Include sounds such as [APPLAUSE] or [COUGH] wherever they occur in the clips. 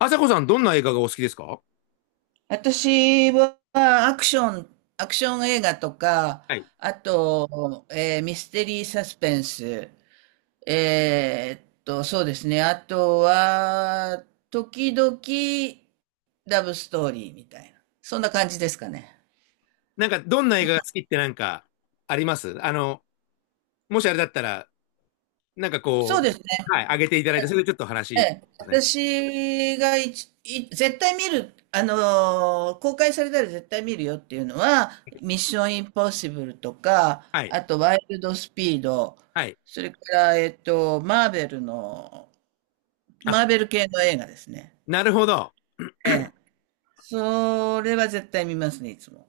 あさこさん、どんな映画がお好きですか？私はアクション映画とか、はい。あと、ミステリーサスペンス、そうですね。あとは、時々ラブストーリーみたいな。そんな感じですかね。どんな映画が好きってありますもしあれだったら、そうですね。はい、上げていただいて、それでちょっとえ話、え、そうですね。私がいちい絶対見る、公開されたら絶対見るよっていうのは、ミッションインポッシブルとか、はい、あとワイルドスピード、はい。それから、あ、マーベル系の映画ですね。なるほど。ええ。それは絶対見ますね、いつも。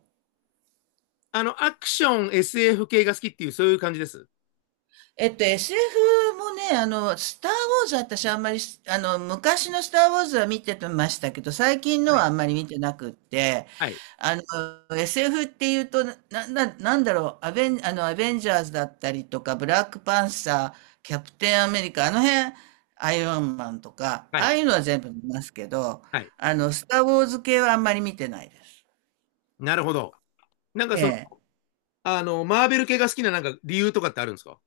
アクション、SF 系が好きっていう、そういう感じです。SF もね、スター・ウォーズは私あんまり昔のスター・ウォーズは見てましたけど、最近のははい、あんまり見てなくって、はい、あの、SF っていうと、なんだろう、アベンジャーズだったりとか、ブラックパンサー、キャプテンアメリカ、あの辺、アイアンマンとか、はあい、あいうのは全部見ますけど、はい。スター・ウォーズ系はあんまり見てないです。なるほど。なんかえその、え。マーベル系が好きな理由とかってあるんですか？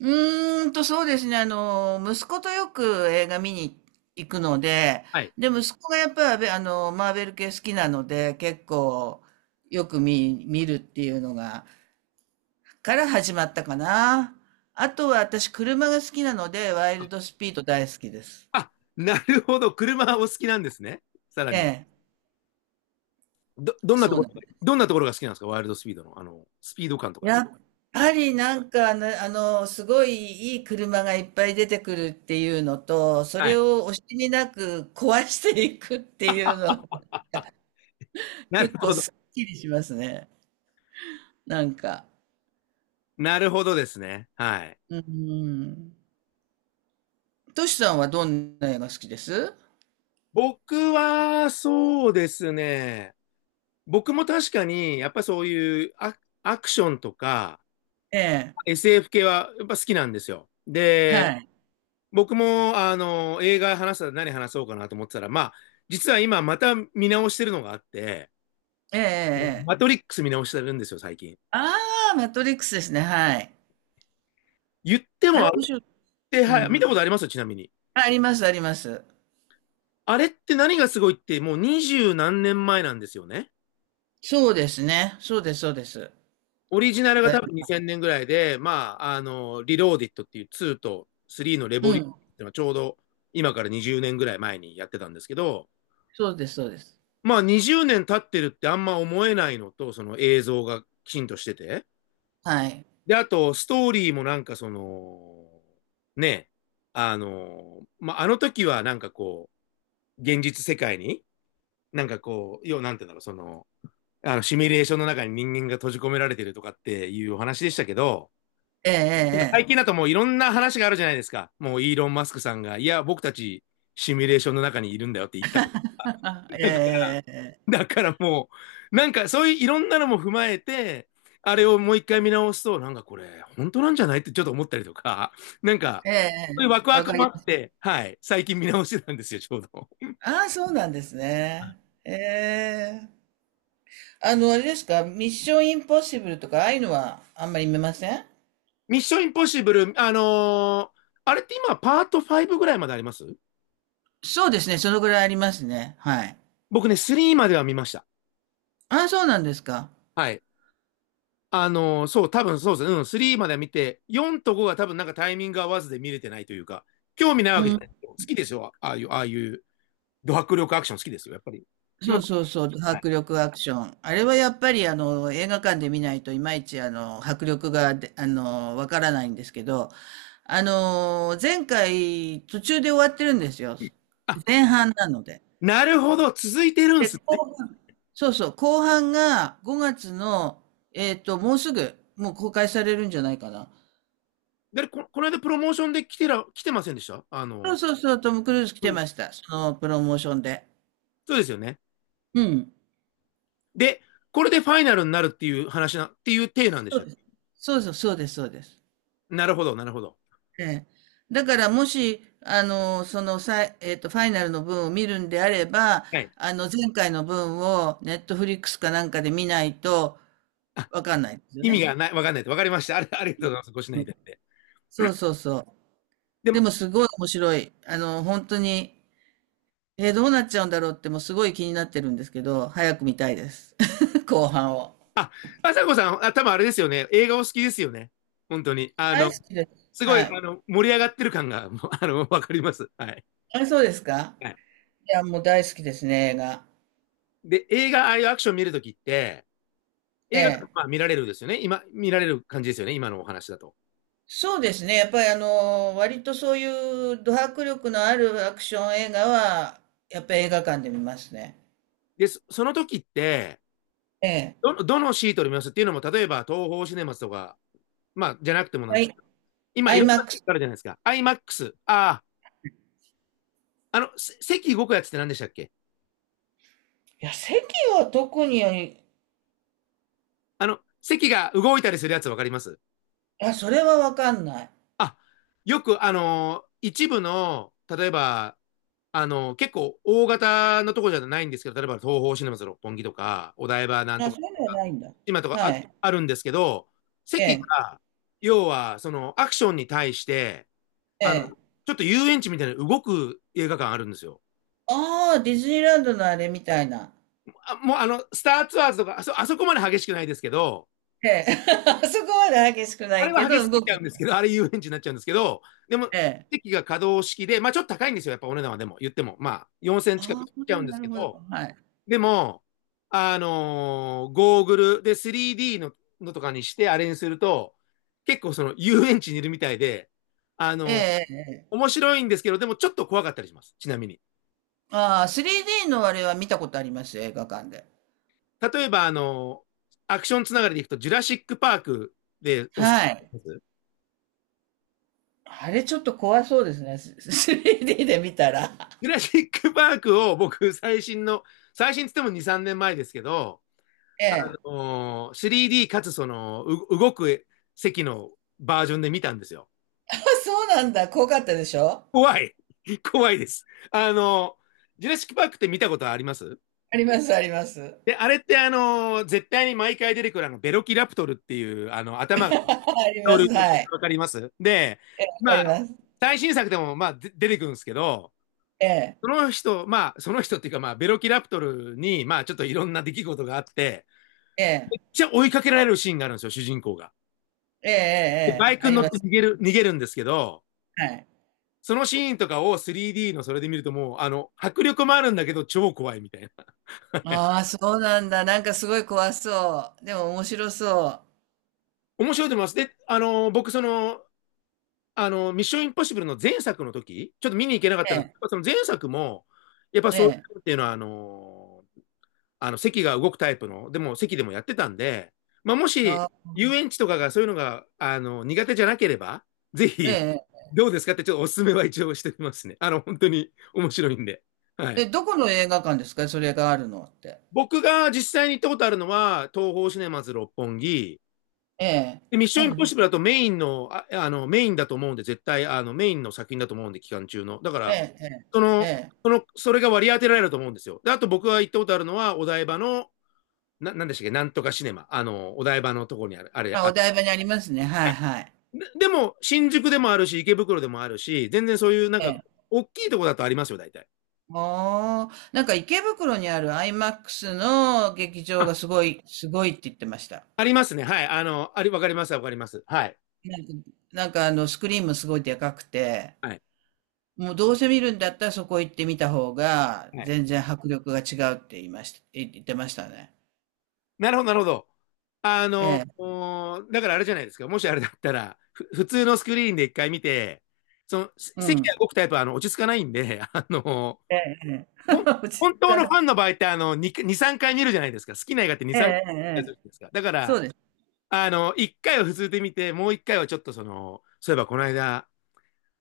そうですね。息子とよく映画見に行くので、はい。で、息子がやっぱり、マーベル系好きなので、結構、よく見るっていうのが、から始まったかな。あとは、私、車が好きなので、ワイルドスピード大好きです。あ、なるほど。車お好きなんですね。さらえに。え、どんなとそうこなろ、んです。どんなところが好きなんですか？ワイルドスピードの、スピード感とかですやか？っぱり、なんかね、すごいいい車がいっぱい出てくるっていうのと、そはれい。を惜しみなく壊していくっていうのなる結構ほど。すっきりしますね。なんか、なるほどですね。はい。うん。トシさんはどんな映画好きです？僕は、そうですね。僕も確かに、やっぱそういうアクションとか、ええ、SF 系は、やっぱ好きなんですよ。で、はい。僕も、映画話したら何話そうかなと思ってたら、まあ、実は今、また見直してるのがあって、ええええうんえマえ。トリックス見直してるんですよ、最近。ああ、マトリックスですね、はい。言ってあも、れあれっ面白い。て、うはい、見ん。たことありますよ、ちなみに。あ、ありますあります。あれって何がすごいって、もう二十何年前なんですよね。そうですね。そうですそうです。オリジナルがだ多い分2000年ぐらいで、まあ、リローディットっていう2と3のレうボリューシん。ョンっていうのはちょうど今から20年ぐらい前にやってたんですけど、そうですそうです。まあ20年経ってるってあんま思えないのと、その映像がきちんとしてて。はい。で、あと、ストーリーもね、まあ、あの時は現実世界に、なんかこう、要はなんていうんだろう、その、あの、シミュレーションの中に人間が閉じ込められてるとかっていうお話でしたけど、え最え近えだともういろんな話があるじゃないですか。もうイーロン・マスクさんが、いや、僕たちシミュレーションの中にいるんだよってえええ。言った。[LAUGHS] [LAUGHS] ええええええ。だからもう、なんかそういういろんなのも踏まえて、あれをもう一回見直すと、これ、本当なんじゃないってちょっと思ったりとか、[LAUGHS] なんか、ええそういうえワクえ。ワわクかもりあまっす。て、はい、最近見直してたんですよ、ちょうど。ああ、そうなんですね。ええ。あれですか、ミッションインポッシブルとか、ああいうのはあんまり見ません？ミッション・インポッシブル、あれって今、パート5ぐらいまであります？そうですね、そのぐらいありますね。はい。僕ね、3までは見ました。ああ、そうなんですか。はい。そう、多分そうですね。うん、3までは見て、4と5が多分なんかタイミング合わずで見れてないというか、興味ないうわけじゃない。ん。好きですよ。ああいう、ド迫力アクション好きですよ。やっぱり。気そ持ち、うそうそう、迫力アクション。あれはやっぱり、映画館で見ないといまいち、迫力がで、あの、わからないんですけど、前回、途中で終わってるんですよ。あ、前半なので。なるほど。続いてるんすで、ね。後半、そうそう、後半が5月の、もうすぐ、もう公開されるんじゃないかな。で、この間プロモーションで来てませんでした？あその、うそうそう、トム・クルーズ来うてん、ました。そのプロモーションで。そうですよね。うん。で、これでファイナルになるっていう話な、っていう体なんでしそうた。です。そうそう、そうです、そうです。なるほど、なるほど。ええ。だから、もし、あの、その、さい、えっと、ファイナルの分を見るんであれば、はい。前回の分を、ネットフリックスかなんかで見ないと、わかんないですよ意味ね。がない、わかんないと。わかりました。ありがとうございます。ご指う南いん。ただいて。そうそうそう。ででも、も、すごい面白い。本当に、どうなっちゃうんだろうって、もうすごい気になってるんですけど、早く見たいです。[LAUGHS] 後半を。ああさこさん、あ、多分あれですよね。映画お好きですよね。本当に。あ大の、好きです。すごはい、あい。の、盛り上がってる感が、もうあの、わかります。はい。あ、そうですか？はい。いや、もう大好きですね、映画。で、映画、ああいうアクション見るときって、え映画、え。まあ見られるですよね。今、見られる感じですよね。今のお話だと。そうですね。やっぱり、割とそういうド迫力のあるアクション映画は、やっぱり映画館で見ますね。で、その時って、ええ。どのシートで見ますっていうのも、例えば、東宝シネマズとか、まあ、じゃなくてもなんはですけい。ど、今、アいイろんマッなク席ス？があるじゃないですか。IMAX。あ、あ、席動くやつって何でしたっけ？いや、席は特に、いあの、席が動いたりするやつわかります？や、それはわかんない。あ、よく、一部の、例えば、結構大型のところじゃないんですけど、例えば東宝シネマズ六本木とか、お台場なんとあ、かそうというのか、はないんだ。今とかはい。あるんですけど、え席え。が、要は、その、アクションに対して、えあの、え。ちょっと遊園地みたいな動く映画館あるんですよ。ああ、ディズニーランドのあれみたいな。あ、もう、あの、スターツアーズとか、あそこまで激しくないですけど、ええ。[LAUGHS] そこまで激しくなあれいけは激しど、すぎ動く。ちゃうんですけど、あれ遊園地になっちゃうんですけど、でも、ええ。席が可動式で、まあちょっと高いんですよ、やっぱお値段はでも、言っても、まあ4000近くあしちゃうんあ、でなすけるほど。ど、はい。でも、ゴーグルで 3D のとかにしてあれにすると、結構その遊園地にいるみたいで、あえのーえ。ええ、面白いんですけど、でもちょっと怖かったりします、ちなみに。ああ、3D のあれは見たことありますよ、映画館で。例えば、アクションつながりでいくと、ジュラシック・パークです。はい。あれちょっと怖そうですね、3D で見たら。[LAUGHS] ジュラシック・パークを僕、最新っつっても2、3年前ですけど、えあえ。のー 3D かつその、動く席のバージョンで見たんですよ。あ、そうなんだ、怖かったでしょ？怖い、 [LAUGHS] 怖いです。ジュラシック・パークって見たことあります？あります、あります。で、あれって絶対に毎回出てくるあの、ベロキラプトルっていう、あの、[LAUGHS] 頭が、あり恐ま竜す、の毛はい。わかります？で、ええ、わかまりあ、ます。最新作でも、まあ、で出てくるんですけど、えそえ、の人、まあ、その人っていうか、まあ、ベロキラプトルに、まあ、ちょっといろんな出来事があって、ええ、じゃあ追いかけられるシーンがあるんですよ、主人公が。ええ、えでえ、バええイクあにり乗っまてす。逃げるんですけど、はい。そのシーンとかを 3D のそれで見るともう、あの、迫力もあるんだけど、超怖いみたいな。ああ、そうなんだ。なんかすごい怖そう。でも面白そう。面白いと思います。で、あの、ミッションインポッシブルの前作の時、ちょっと見に行けなかったえんですけえ、ど、その前作も、やっぱえそういえ、うのっていうのは、あの、あの、席が動くタイプの、でも席でもやってたんで、まあ、もし、あ、遊園地とかがそういうのが、あの、苦手じゃなければ、ぜえひ、え。どうですかってちょっとお勧めは一応してみますね。あの、本当に面白いんで。はえ、い。どこの映画館ですか？それがあるのって。僕が実際に行ったことあるのは、東宝シネマズ六本木、ええ。でミッションインポッあ、シブルだとメインの、あの、メインだと思うんで、絶対、あの、メインの作品だと思うんで、期間中の。だかえら、え、えそえ、えの、え。それが割り当てられると思うんですよ。で、あと僕が行ったことあるのは、お台場のなんでしたっけ、なんとかシネマ。あの、お台場のとこにある、あれ、あ、あ、お台場にありますね。はいはい。でも、新宿でもあるし、池袋でもあるし、全然そういう、なんえか、え。大きいとこだとありますよ、大体。もう、なんか池袋にあるアイマックスの劇場あ、がすごい、すごいって言ってました。ありますね。はい。あの、あり、わかります、わかります。はい。なんか、スクリーンもすごいでかくて、はい。もうどうせ見るんだったらそこ行ってみた方が、はい。全然迫力が違うって言いました、言ってましたね。なるほど、なるほど。あえの、え、だからあれじゃないですか。もしあれだったら、普通のスクリーンで一回見て、う席がん。動くタイプは、あの、落ち着かないんで、[LAUGHS] あの、ええ、ええ。ほん、[LAUGHS] 落ち着本当かのなファい。ンの場合って、あの、2、2、3回見るじゃないですか。好きな映画って2、ええ、3回ええ、見るじゃええ、ないですか。だかそら、うです。あの、一回は普通で見て、もう一回はちょっとその、そういえばこの間、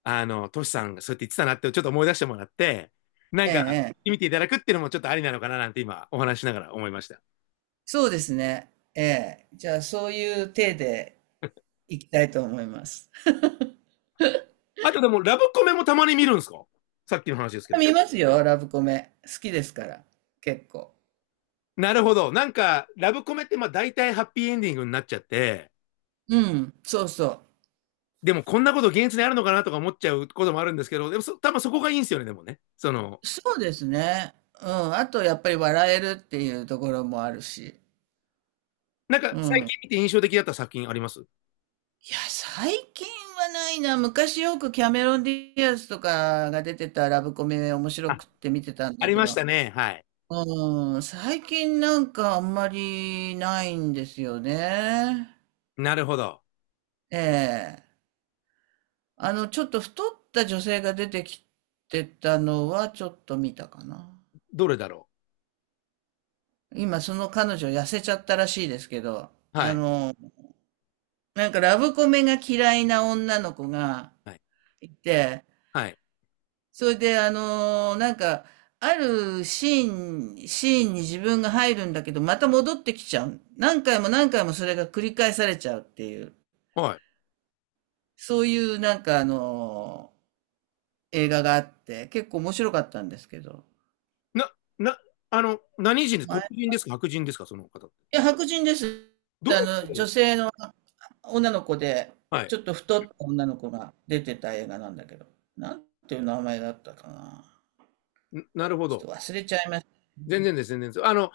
あの、トシさんがそうやって言ってたなってちょっと思い出してもらって、なえんえ、か、ええ。見ていただくっていうのもちょっとありなのかななんて今お話しながら思いました。そうですね。ええ。じゃあ、そういう体で、行きたいと思います。あとでも、ラブコメもたまに見るんですか？さっきの話ですけど。見ますよ、ラブコメ。好きですから、結構。なるほど。なんか、ラブコメってまあ大体ハッピーエンディングになっちゃって、うん、そうそでもこんなこと現実にあるのかなとか思っちゃうこともあるんですけど、でもそ多分そこがいいんですよね、でもね。その、う。そうですね。うん、あとやっぱり笑えるっていうところもあるし。なんかう最ん。い近見て印象的だった作品あります？や、最近はないな。昔よくキャメロン・ディアスとかが出てたラブコメ面白あ、くって見てたんあだりけましど、たね。はい。うん、最近なんかあんまりないんですよね。なるほど。ええ。ちょっと太った女性が出てきてたのはちょっと見たかな。どれだろ今その彼女痩せちゃったらしいですけど、う？はい。なんかラブコメが嫌いな女の子がはい。いて、はい。それであるシーンに自分が入るんだけど、また戻ってきちゃう。何回も何回もそれが繰り返されちゃうっていう、はい。そういう映画があって、結構面白かったんですけど。な、な、あの、何人です？黒前人ですか？白人ですか？その方って。いや、白人です。どの、あの、女性の女の子で、はい。ちょっと太った女の子が出てた映画なんだけど、なんていう名前だったかな。なるほちど。ょっと忘れちゃいまし全然です。あの、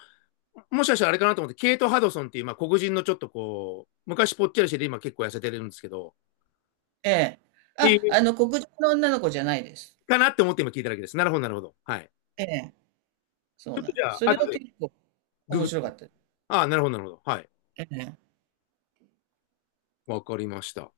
もしかしたらあれかなと思って、ケイト・ハドソンっていう、まあ、黒人のちょっとこう、昔ぽっちゃりしてて、今結構痩せてるんですけど、た。ええ。いあ、い黒人の女の子じゃないです。かなって思って今聞いただけです。なるほど、なるほど。はい。ええ。ちそょうっとなんじでゃす。あ、それ後はで結構グ面グっ白かて。ったです。ああ、なるほど、なるほど。はい。ええ。わかりました。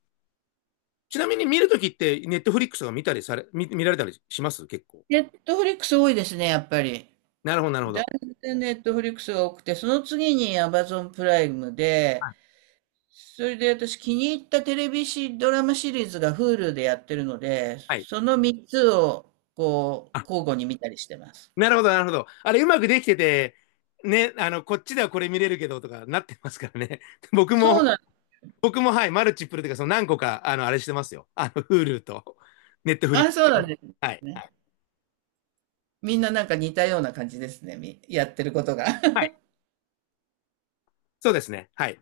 ちなみに見るときって、ネットフリックスが見られたりします？結構。ネットフリックス多いですね、やっぱり。なるほど、なるほだいど。ぶネットフリックスが多くて、その次にアマゾンプライムで、はい。それで私気に入ったテレビシドラマシリーズが Hulu でやってるので、はい、その3つをこうあ、交互に見たりしてます。なるほど、なるほど。あれ、うまくできてて、ね、あの、こっちではこれ見れるけどとかなってますからね。[LAUGHS] 僕そうなも、ん、僕も、はい、マルチプルというか、その何個か、あの、あれしてますよ。あの、Hulu と、Netflix。あ、そうなんではい。すね。みんななんか似たような感じですね。やってることが。はい。[LAUGHS] そうですね。はい。